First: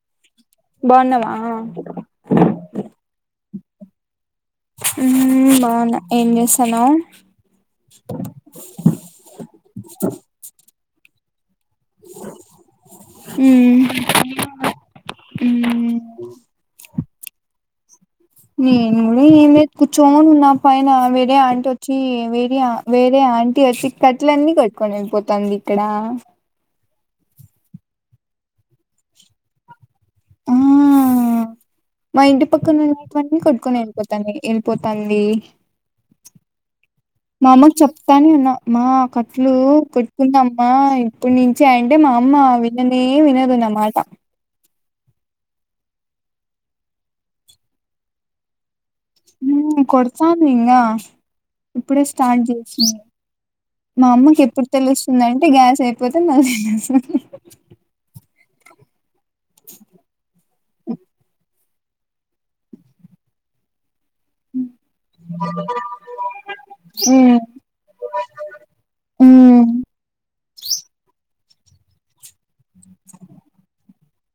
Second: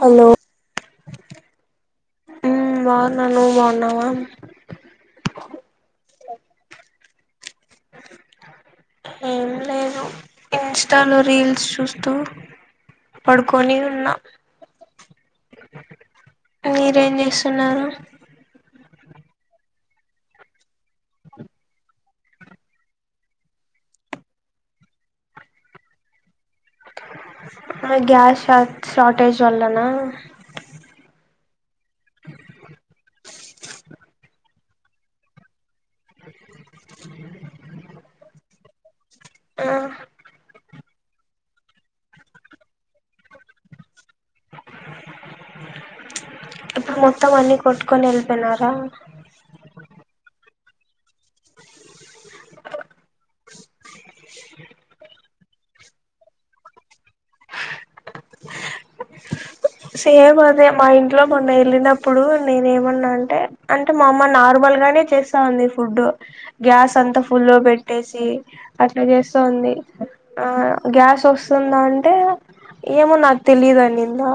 Hello బావున్నావా నువ్ బాన్నవా ఉమ్ బాగున్నా ఏం చేస్తాన్నావ్ ఏమ్ లేదు ఇన్స్టాల్ లో రీల్స్ చూస్తూ పడుకోని ఉమ్ ఉన్నా ఏం చేస్తున్నారు నెన్ గూడ ఎం లేద్ కూచొని ఉన్నాం పైన వేరే ఆంటి వచ్చి వేరే వేరే ఆంటి వచ్చి కట్టలు అన్నీ కోట్టుకొని వెళ్ళిపోతాంది ఇక్కడ గ్యాస్ షార్టేజ్ వల్ల నా ఆ మా ఇంటి పక్కన ఉన్నటువన్నీ కొట్టుకొని వెళ్ళిపోతాంది వెళ్ళిపోతాంది మా అమ్మకు చెప్తానే ఉన్నా మా కట్లు ఆ కొట్టుకుందమ్మా ఇప్పుడు నుంచి అండ్ మా అమ్మ విననే వినదు నామాట ఇప్పుడు మొత్తం అన్నిి కోట్కొని ఎల్లిపోయినరా ఊ కొడతాను ఇంగా ఇప్పుడే స్టార్ట్ చేసింది మా అమ్మకి ఎప్పుడు తెలుస్తుందంటే గ్యాస్ అయిపోతే మళ్లీ [inaudible] సేమ్ అదే మా ఇంట్లొ మొన్న లేనప్పుడు నేను ఏమన్నా అంటే అంట మా అమ్మ నార్మల్ గానే చేస్తా అంది ఫుడ్డు గ్యాస్ అంత ఫుల్లో పెట్టేసి అట్లా ఉమ్ చేస్తా ఉంది ఉమ్ ఆ గ్యాస్ వస్తే వస్తుందా అంటే ఏమో నాకు తెలియదు అనిందా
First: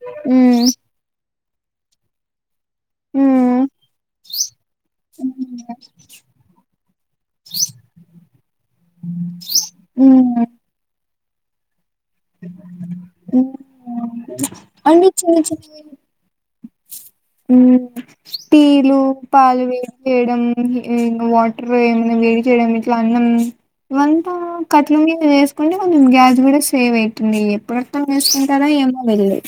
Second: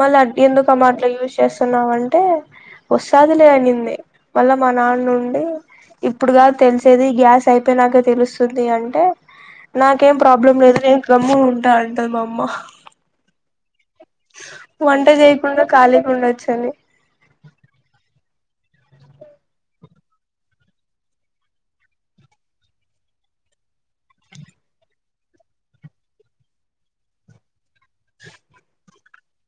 మల్ల ఎందుకమ్మ అట్లా చూసినవ్ ఎస్తున్నావంటె వస్తాదిలే ఉమ్ అనింది మల్ల మా నాన్న ఉండి ఇప్పుడు కాదు తెలిసేది గ్యాస్ అయిపోయినాక తెలుస్తుంది అంటే నాకేం ప్రాబ్లం లేదు నేను గమ్ముగా ఉంటా అంటే అ వంట చేయకుండా కాలిగా ఉండచ్చని ఉమ్ టీలు పాలు వేడి చేయడం వాటర్ ఏమైనా వేడి చేయడం ఇట్లా అన్నం ఇవంతా కట్ల మీద వేసుకుంటే కొంచెం గ్యాస్ కూడా సేవ్ అయిత న్నా ఎప్పుడూ అర్థం చేసుకుంటారో అర్థం చేకుంటారో ఏమో వెళ్లి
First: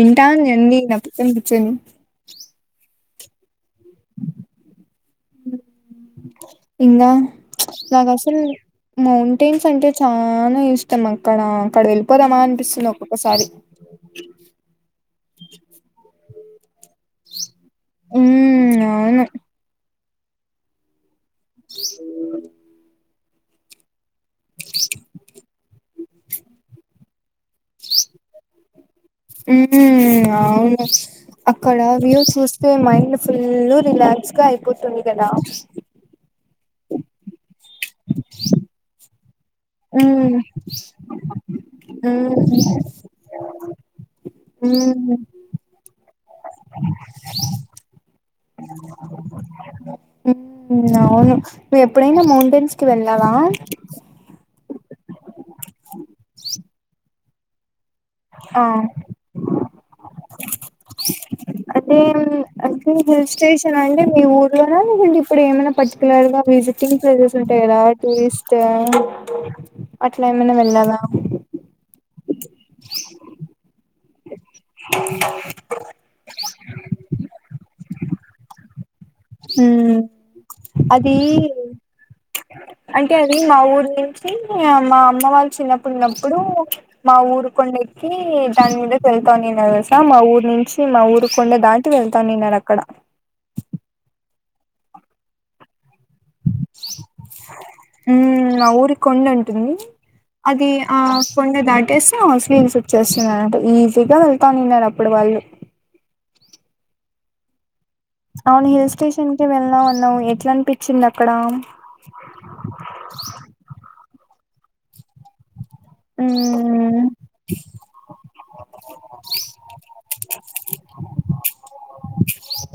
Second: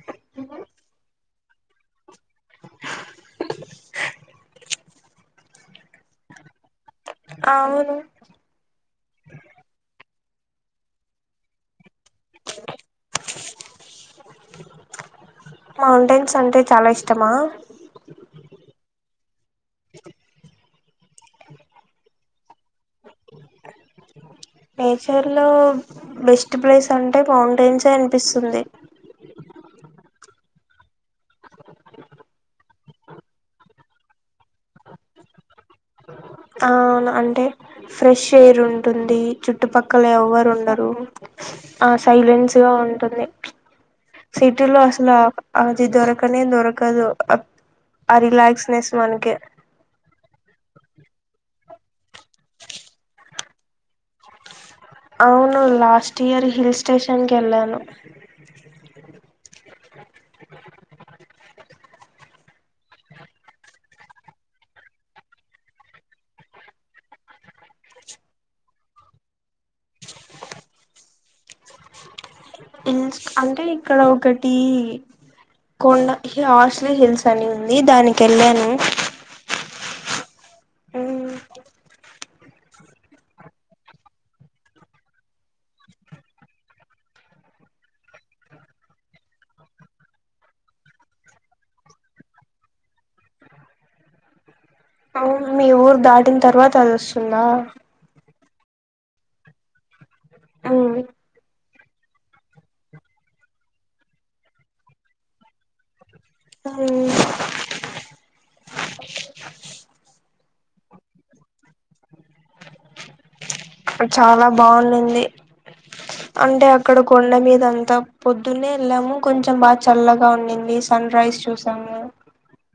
వింటాంది అన్ని నా పక్కన కు ర్చొని ఇంకా అవును నాకు అసలు మౌంటైన్స్ అంటే చానా ఇష్టం అక్కడ అక్కడ వేలి పోదామా అనిపిస్తుంది ఒక్కొక్క సారి స అంటే చాలా ఇష్టం ఇష్టమా మ్మ్ అవును అఓ నేచర్ లో బెస్ట్ ప్లేస్ అండి మౌంట్ మ్మ్ అవును అక్కడ వ్యూవ్స్ చూ మైండ్ ఫుల్ రిలాక్స్ గా అయిపోతుంది కదా అవును అంటే ఫ్రెష్ ఎయిర్ ఉంటుంది. చు చుట్టుపక్కల మ్మ్ ఎవరు ఉండరు ఆ మ్మ్ సైలెన్స్ గా ఉంటుంది. సిటీలో అసలు మ్మ్ అది దొరకనే దొరకదు ఆ రిలాక్స్నెస్ మనకి అవును నువ్వు ఎప్పుడైనా మౌంటైన్స్ కి వెళ్ళవా అవును లాస్ట్ ఇయర్ హిల్ స్టేషన్ కెళ్ళను ఆ అంటే అంటే హిల్ స్టేషన్ అంటే మీ ఊరిలోన లేకుంటే ఇప్పుడు ఏమైనా పర్టికలర్ గా విజిటింగ్ ప్లేసెస్ ఉంటాయి కదా టూరిస్ట్ అట్లా ఏమైనా వెళ్ళాలావా అంటే ఇక్కడ ఒకటి టి కొండ హాస్లీ హిల్స్ అని ఉంది. దానికి వెళ్ళాను. హు అది అంటే అది మా ఊరు నుంచి మా అమ్మ వాళ్ళు చిన్నప్పుడున్నప్పుడు మా ఊరు కొండ ఎక్కి దాని మీద వెళ్తా తన్నారు కసా మా ఊరు నుంచి మా ఊరు కొండ దాటి వెళ్తా తన్నారు అక్కడ ఊ దాటిన తర్వాత అది వస్తుందా మ్మ్ మా ఊరి కొండ ఉంటుంది. అది ఆ కొండ దాటి ట్టేసి హౌస్లీన్స్ వచ్చేస్తున్నానటు ఈజీగా వెళ్తాను ఉన్నారు అప్పుడు వాళ్ళు హు అవును హిల్ స్టేషన్ క వెళ్దాం అన్నావు ఎట్లా అనిపించింది అక్కడ చాలా బాగుంది. అంటే మ్మ్ అక్కడ కొండ మీద అంతా పొద్దునే వెళ్ళాము, కొంచెం బాగా చల్లగా ఉండింది. సన్ రైజ్ చూసాము.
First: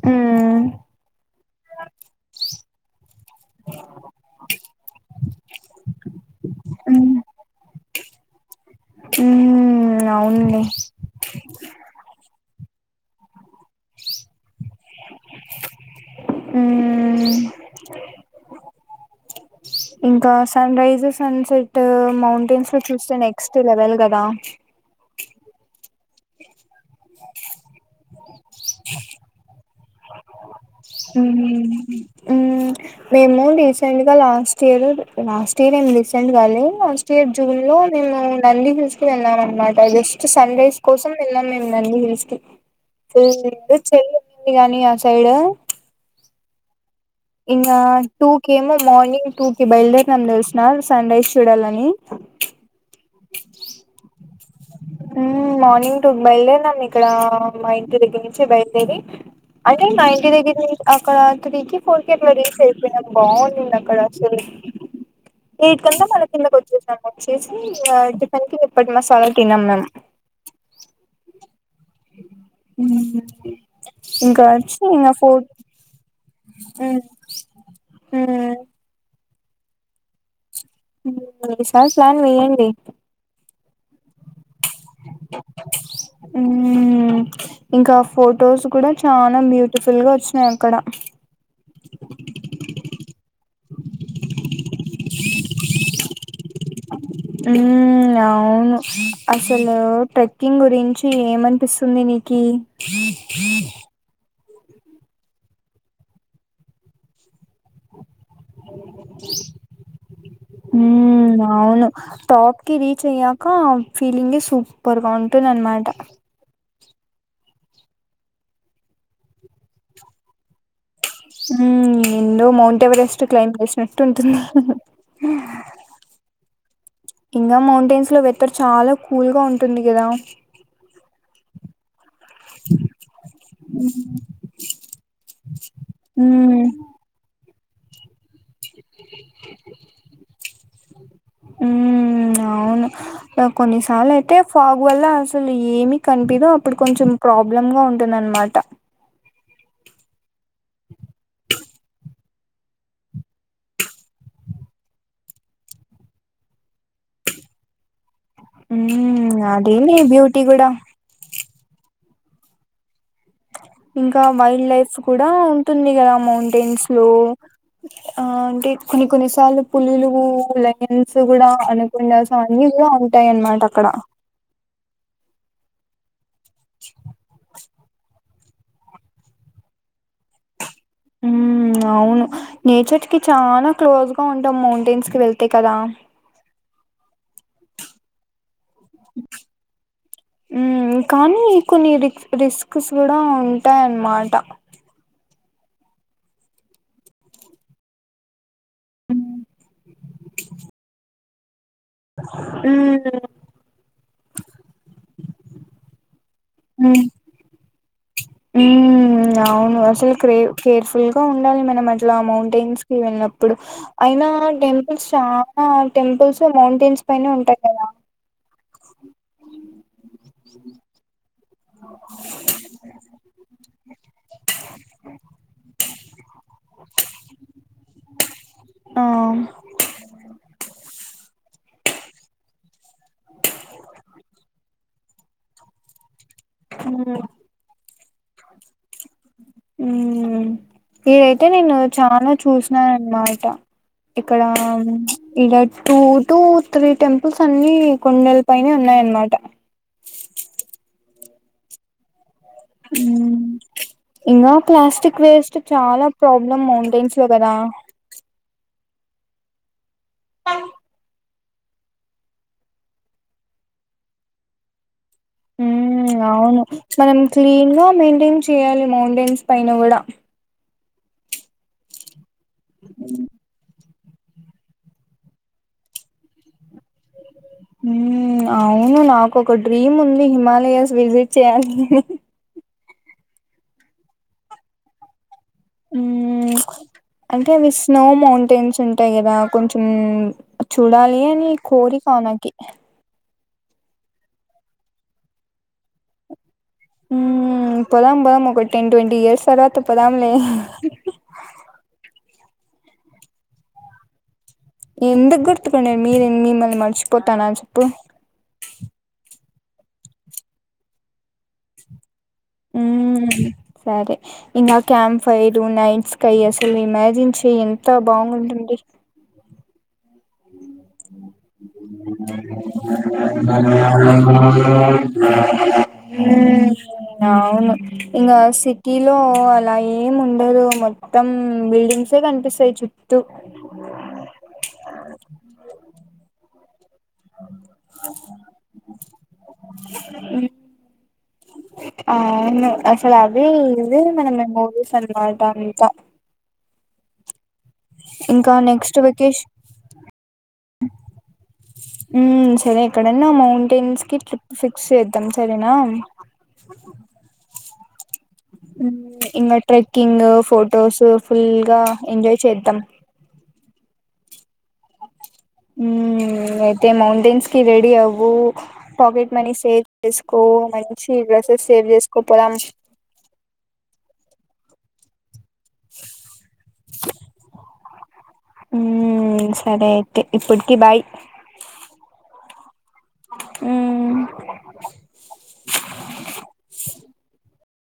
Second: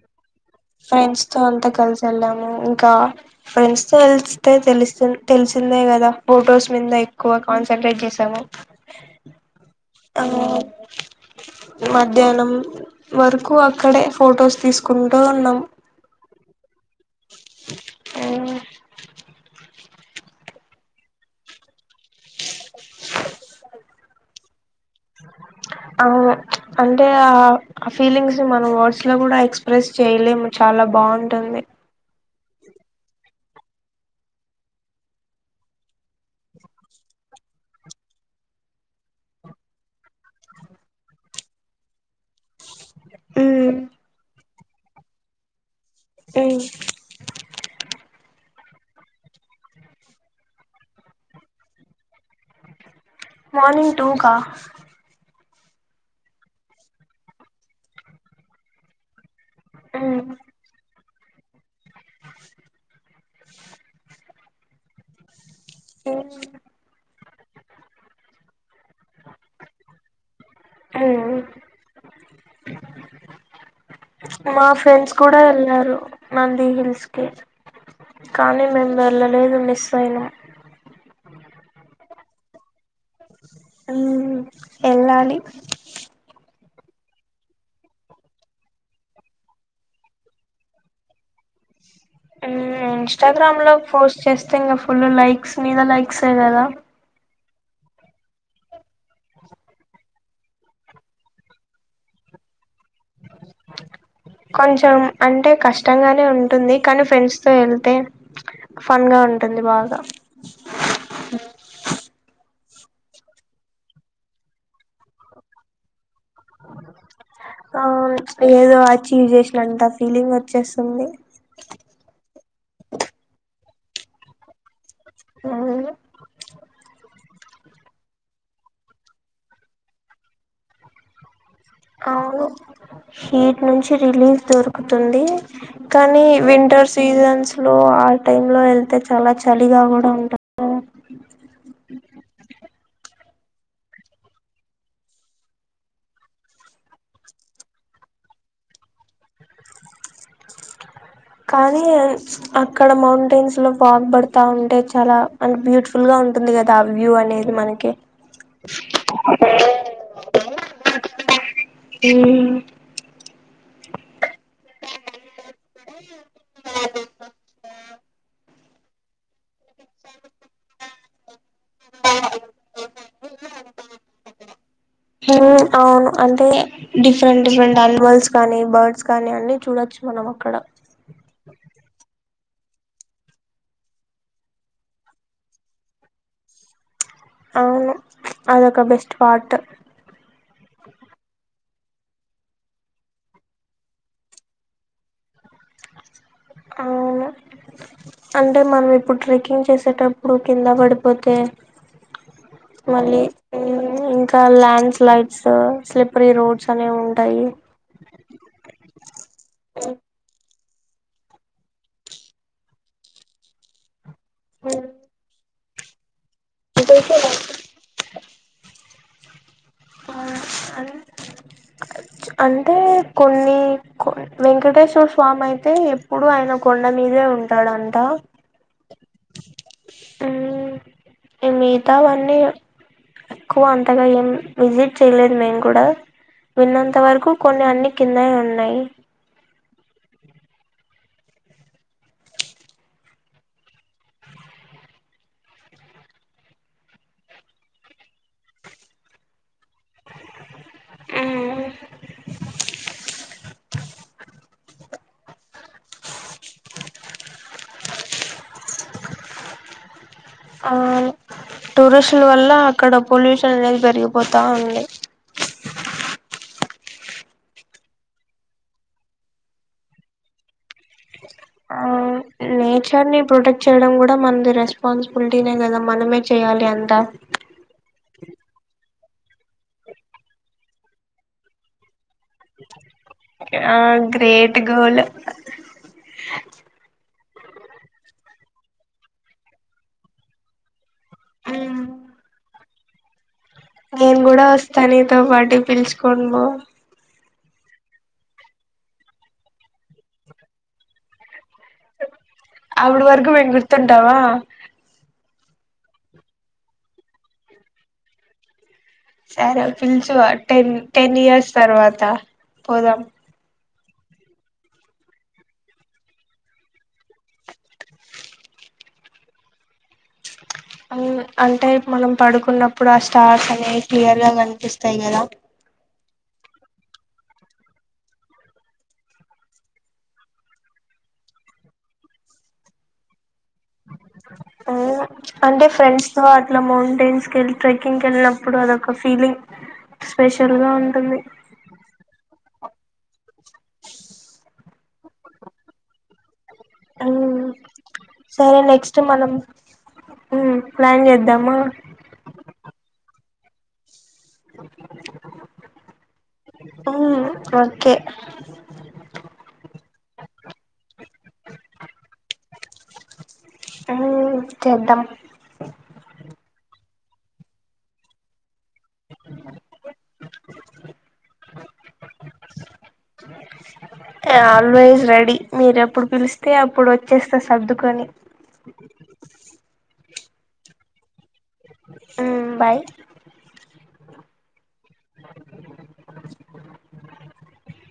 ఆ ఫ్రెండ్స్ తో అంతా కలిసి వెళ్ళాము ఇంకా ఫ్రెండ్స్ తో కలిస్తే తెలిసి తెలిసిందే కదా ఫొటోస్ మీద మ్మ్ ఎక్కువ కాన్సన్ట్రేట్ చేసాము. మ్మ్ అ అవునులే మధ్యాహ్న వరకు అక్కడే ఫొటోస్ తీసుకుంటా ఉన్నాం. మ్మ్ ఆ ఇంకా sunrise sunset mountains లో చూస్తే నెక్స్ట్ లెవెల్ కదా అవును అంటే ఆ ఫీలింగ్స్ ని మనం వర్డ్స్ లో కూడా ఎక్స్ప్రెస్ చేయలేము. చాలా బాగుంటుంది. మేము రీసెంట్గా లాస్ట్ ఇయర్ లాస్ట్ ఇయర్ ఏం హు రీసెంట్ గా లాస్ట్ ఇయర్ జూన్ లో మేము నంది హిల్స్ కి వెళ్ళాం అన్నమాట జస్ట్ సన్ రైస్ కోసం వెళ్ళాం మేము నంది హిల్స్ కి [unintelligible] ఉంది గానీ ఆ సైడ్ హు ఇంకా టూ కి ఏమో మార్నింగ్ టూ కి బయలుదేరం తెలిసిన సన్ రైస్ చూడాలని మార్నింగ్ టూకా మ్మ్ మార్నింగ్ టూ బయల్దేరినం ఇక్కడా మా ఇంటి దగ్గర నుంచి బయల్దేరి అంటే మా ఇంటి దగ్గర నుం అక్కడ త్రీకి ఫోర్కి అట్లా రీచ్ అయిపోయినా బాగుందింది అక్కడ అసలు ఎయిట్ కళ్ల మళ్ళ కిందకొచ్చేసాం చేసి టిఫిన్కి [inaudible] మసాలా తిన్నాం మేమ్ ఆ ఇంకా మా వచ్చి ఇంగ ఫ్రెండ్స్ గుడా ఫోర్ ఎళ్ళారు నంది మ్మ్ హిల్స్ కి కానీ మేము వెళ్లలేదు మిస్ అయినం ఈసారి ప్లాన్ వేయండి. ఎల్లాలి. ఇంకా ఫొటోస్ కూడా చాలా బ్యూటిఫుల్గా వచ్చినయి అక్కడ మ్ ఇన్స్టాగ్రామ్లో పోస్ట్ చేస్తే ఇంకా ఫుల్ లైక్స్ మీద లైక్సే కదా మ్ అవును అసలు ట్రెక్కింగ్ గురించి ఏమనిపిస్తుంది నీకీ కొంచెం అంటే కష్టంగానే ఉంటుంది కానీ ఫ్రెండ్స్ తో ఎళ్తే హ్ మ్ అవును టాప్ కి రీచ్ అయ్యాక ఫీలింగే సూపర్ గా ఉంటుంది అన్నమాట ఆ ఏదో అచీవ్ చేసినంత ఫీలింగ్ వచ్చేస్తుంది. హుమ్ ఏందో మౌంట్ ఎవరెస్ట్ క్లై చేసినట్టు ఉంటుంది ఆ ఇంకా మౌంటైన్స్ లో వెదర్ చాలా కూల్గా ఉంటుంది కదా అవును హీట్ నుంచి రిలీఫ్ దొరుకుతుంది కానీ ఉమ్ వింటర్ సీజన్స్ స్లో టైమ్లో వెళ్తే చాలా చలిగా కూడా ఉంటాది మ్ అవును కొన్నిసార్లయితే ఫాగ్ వల్ల అసలు ఏమి కనిపిదో అప్పుడు కొంచెం ప్రాబ్లమ్ ఉంటుందన్నమాట. కానీ అక్కడ మౌంటైన్స్ లో ఫాగ్ పడుతా ఉంటే చాలా బ్యూటిఫుల్గా ఉంటుంది కదా ఆ వ్యూ అనేది మనకి మ్ అదే ని బ్యూటిి గుడా మ్ ఇంకా వైల్డ్ లైఫ్ కూడా ఉంటుంది కదా మౌంటైన్స్లో ఆ అంటే కొన్ని కొన్నిసార్లు పులులు లయన్స్ కూడా అనుకుండా అన్ని కూడా ఉంటాయి అన్నమాట అక్కడ అవును అంటే డిఫరెంట్ డిఫరెంట్ అనిమల్స్ కానీ బర్డ్స్ కానీ అన్ని చూడొచ్చు మనం అక్కడ అవును నేచర్కి చాలా క్లోజ్గా ఉంటాం మౌంటైన్స్కి వెళ్తే కదా అవును అదొక బెస్ట్ పార్ట్ మ్ కానీ కొన్ని రిస్క్స్ కూడా ఉంటాయన్నమాట అం టే మనం ఇప్పుడు ఉమ్ ట్రెకింగ్ చేసేటప్పుడు కింద పడి పోతే మళ్ళీ ఇంకా ల్యాండ్ స్లైడ్ సొ స్లిప్ హు హు అవును అసలు క్రేవ్ కేర్ఫుల్ గా ఉండాలి మనం అట్లా మౌంటైన్స్ కి వెళ్ళినప్పుడు అయినా టెంపుల్స్ చా ఆ టెంపుల్స్ [unintelligible] మౌంటైన్స్ పైనే ఉంటాయి కదా అంటే కొన్ని వెంకటేశ్వర స్వామి అయితే ఎప్పుడు ఆయన కొండ మీదే ఉంటాడంట ఆ మిగతావన్నీ ఎక్కువ అంతగా ఏం విజిట్ చేయలేదు మేము కూడా విన్నంత వరకు కొన్ని అన్ని కిందనే ఉన్నాయి ఉమ్ ఇదైతే నేను చాలా చూసినాను అన్నమాట ఇక్కడ ఇడ టూ టూ త్రీ టెంపుల్స్ అన్ని కొండల పైనే ఉన్నాయన్నమాట ఇంకా ప్లాస్టిక్ వేస్ట్ చాలా ప్రాబ్లమ్ ఆని టూరిస్టుల వల్ల అక్కడ పొల్యూషన్ అనేది పెరిగిపోతా ఉంది మ్మ్ అవును మనం క్లీన్ గా మెయింటైన్ చేయాలి మౌంటైన్స్ పైన కూడా ఆ నేచర్ ని ప్రొటెక్ట్ చేయడం కూ [unintelligible] డా మనది రెస్పాన్సిబిలిటీనే కదా మనమే చేయాలి అంతా అవును నాకు ఒక డ్రీమ్ ఉంది హిమాలయాస్ విజిట్ చెయ్యాలి ఆ గ్రేట్ గోల్ అంటే అవి స్నో మౌం టెన్స్ ఉంటాయి కదా కొంచెం చూడాలి అని కోరిక నాకి [inaudible] నేను కూడా వస్తా నీతో పాటి పిలుచుకోనీ పో ఊమ్ పోదాం పోదాం ఒక టెన్ ట్వెంటీ ఇయర్స్ తర్వాత పోదాం లే అప్పుడు వరకు మేము గుర్తుంటామా ఎందకు గుర్తుకుని మీరె మిమ్మల్ని మంచిపోతానా చెప్పు సరే పిల్చు టెన్ టెన్ ఇయర్స్ తరువాత ఊమ్ సరే ఇంకా క్యాంప్ ఫైరు నైట్ స్కై అసలు ఇమాజిన్ చే ఎంత బాగునుంటుంది [unintelligible] అంటే మనం పడుకున్నప్పుడు ఆ స్టార్స్ అనేవి క్లియర్ గా కనిపిస్తాయి కదా అవును ఇంకా సిటీ లో అలా ఏం ఉండదు మొత్తం బిల్డింగ్సే కనిపిస్తాయి చుట్టూ ఉం అంటే ఫ్రెండ్స్ త్వాట్ [unintelligible] టెన్స్ కెళ్ళి ట్రెక్కింగ్ కెళ్ళినప్పుడు అదొక ఫీలింగ్ స్పెషల్ గా ఉంటుంది అవును అసలు అదే ఇవే మన మమోరీస్ అనమాట అంతా అ ఇంకా సరే నెక్స్ట్ మనం వెకేషన్ ఉమ్ ప్లాన్ చేద్దామా ఉమ్ ఎక్కడన్నా మౌంటైన్స్ కి ట్రిప్ ఫిక్స్ చేద్దాం సరేనా ఓకే ఇంకా ట్రెక్కింగ్ ఫొటోస్ ఫుల్గా ఎంజాయ్ చేద్ద త్తం ఆ చేద్దాం అయితే మౌంటెన్స్కి రెడి అవు పాకెట్ మనీ సేవ్ చేసుకో మంచి డ్రెస్సెస్ సేవ్ చేసుకో పోదాం ఆల్వేస్ రెడీ మీరు ఎప్పుడు పిలిస్తే అప్పుడు వచ్చేస్తా సర్దుకొని తే ఇప్పటికి బాయ్ ఉమ్ బాయ్ మ్మ్ [unintelligible]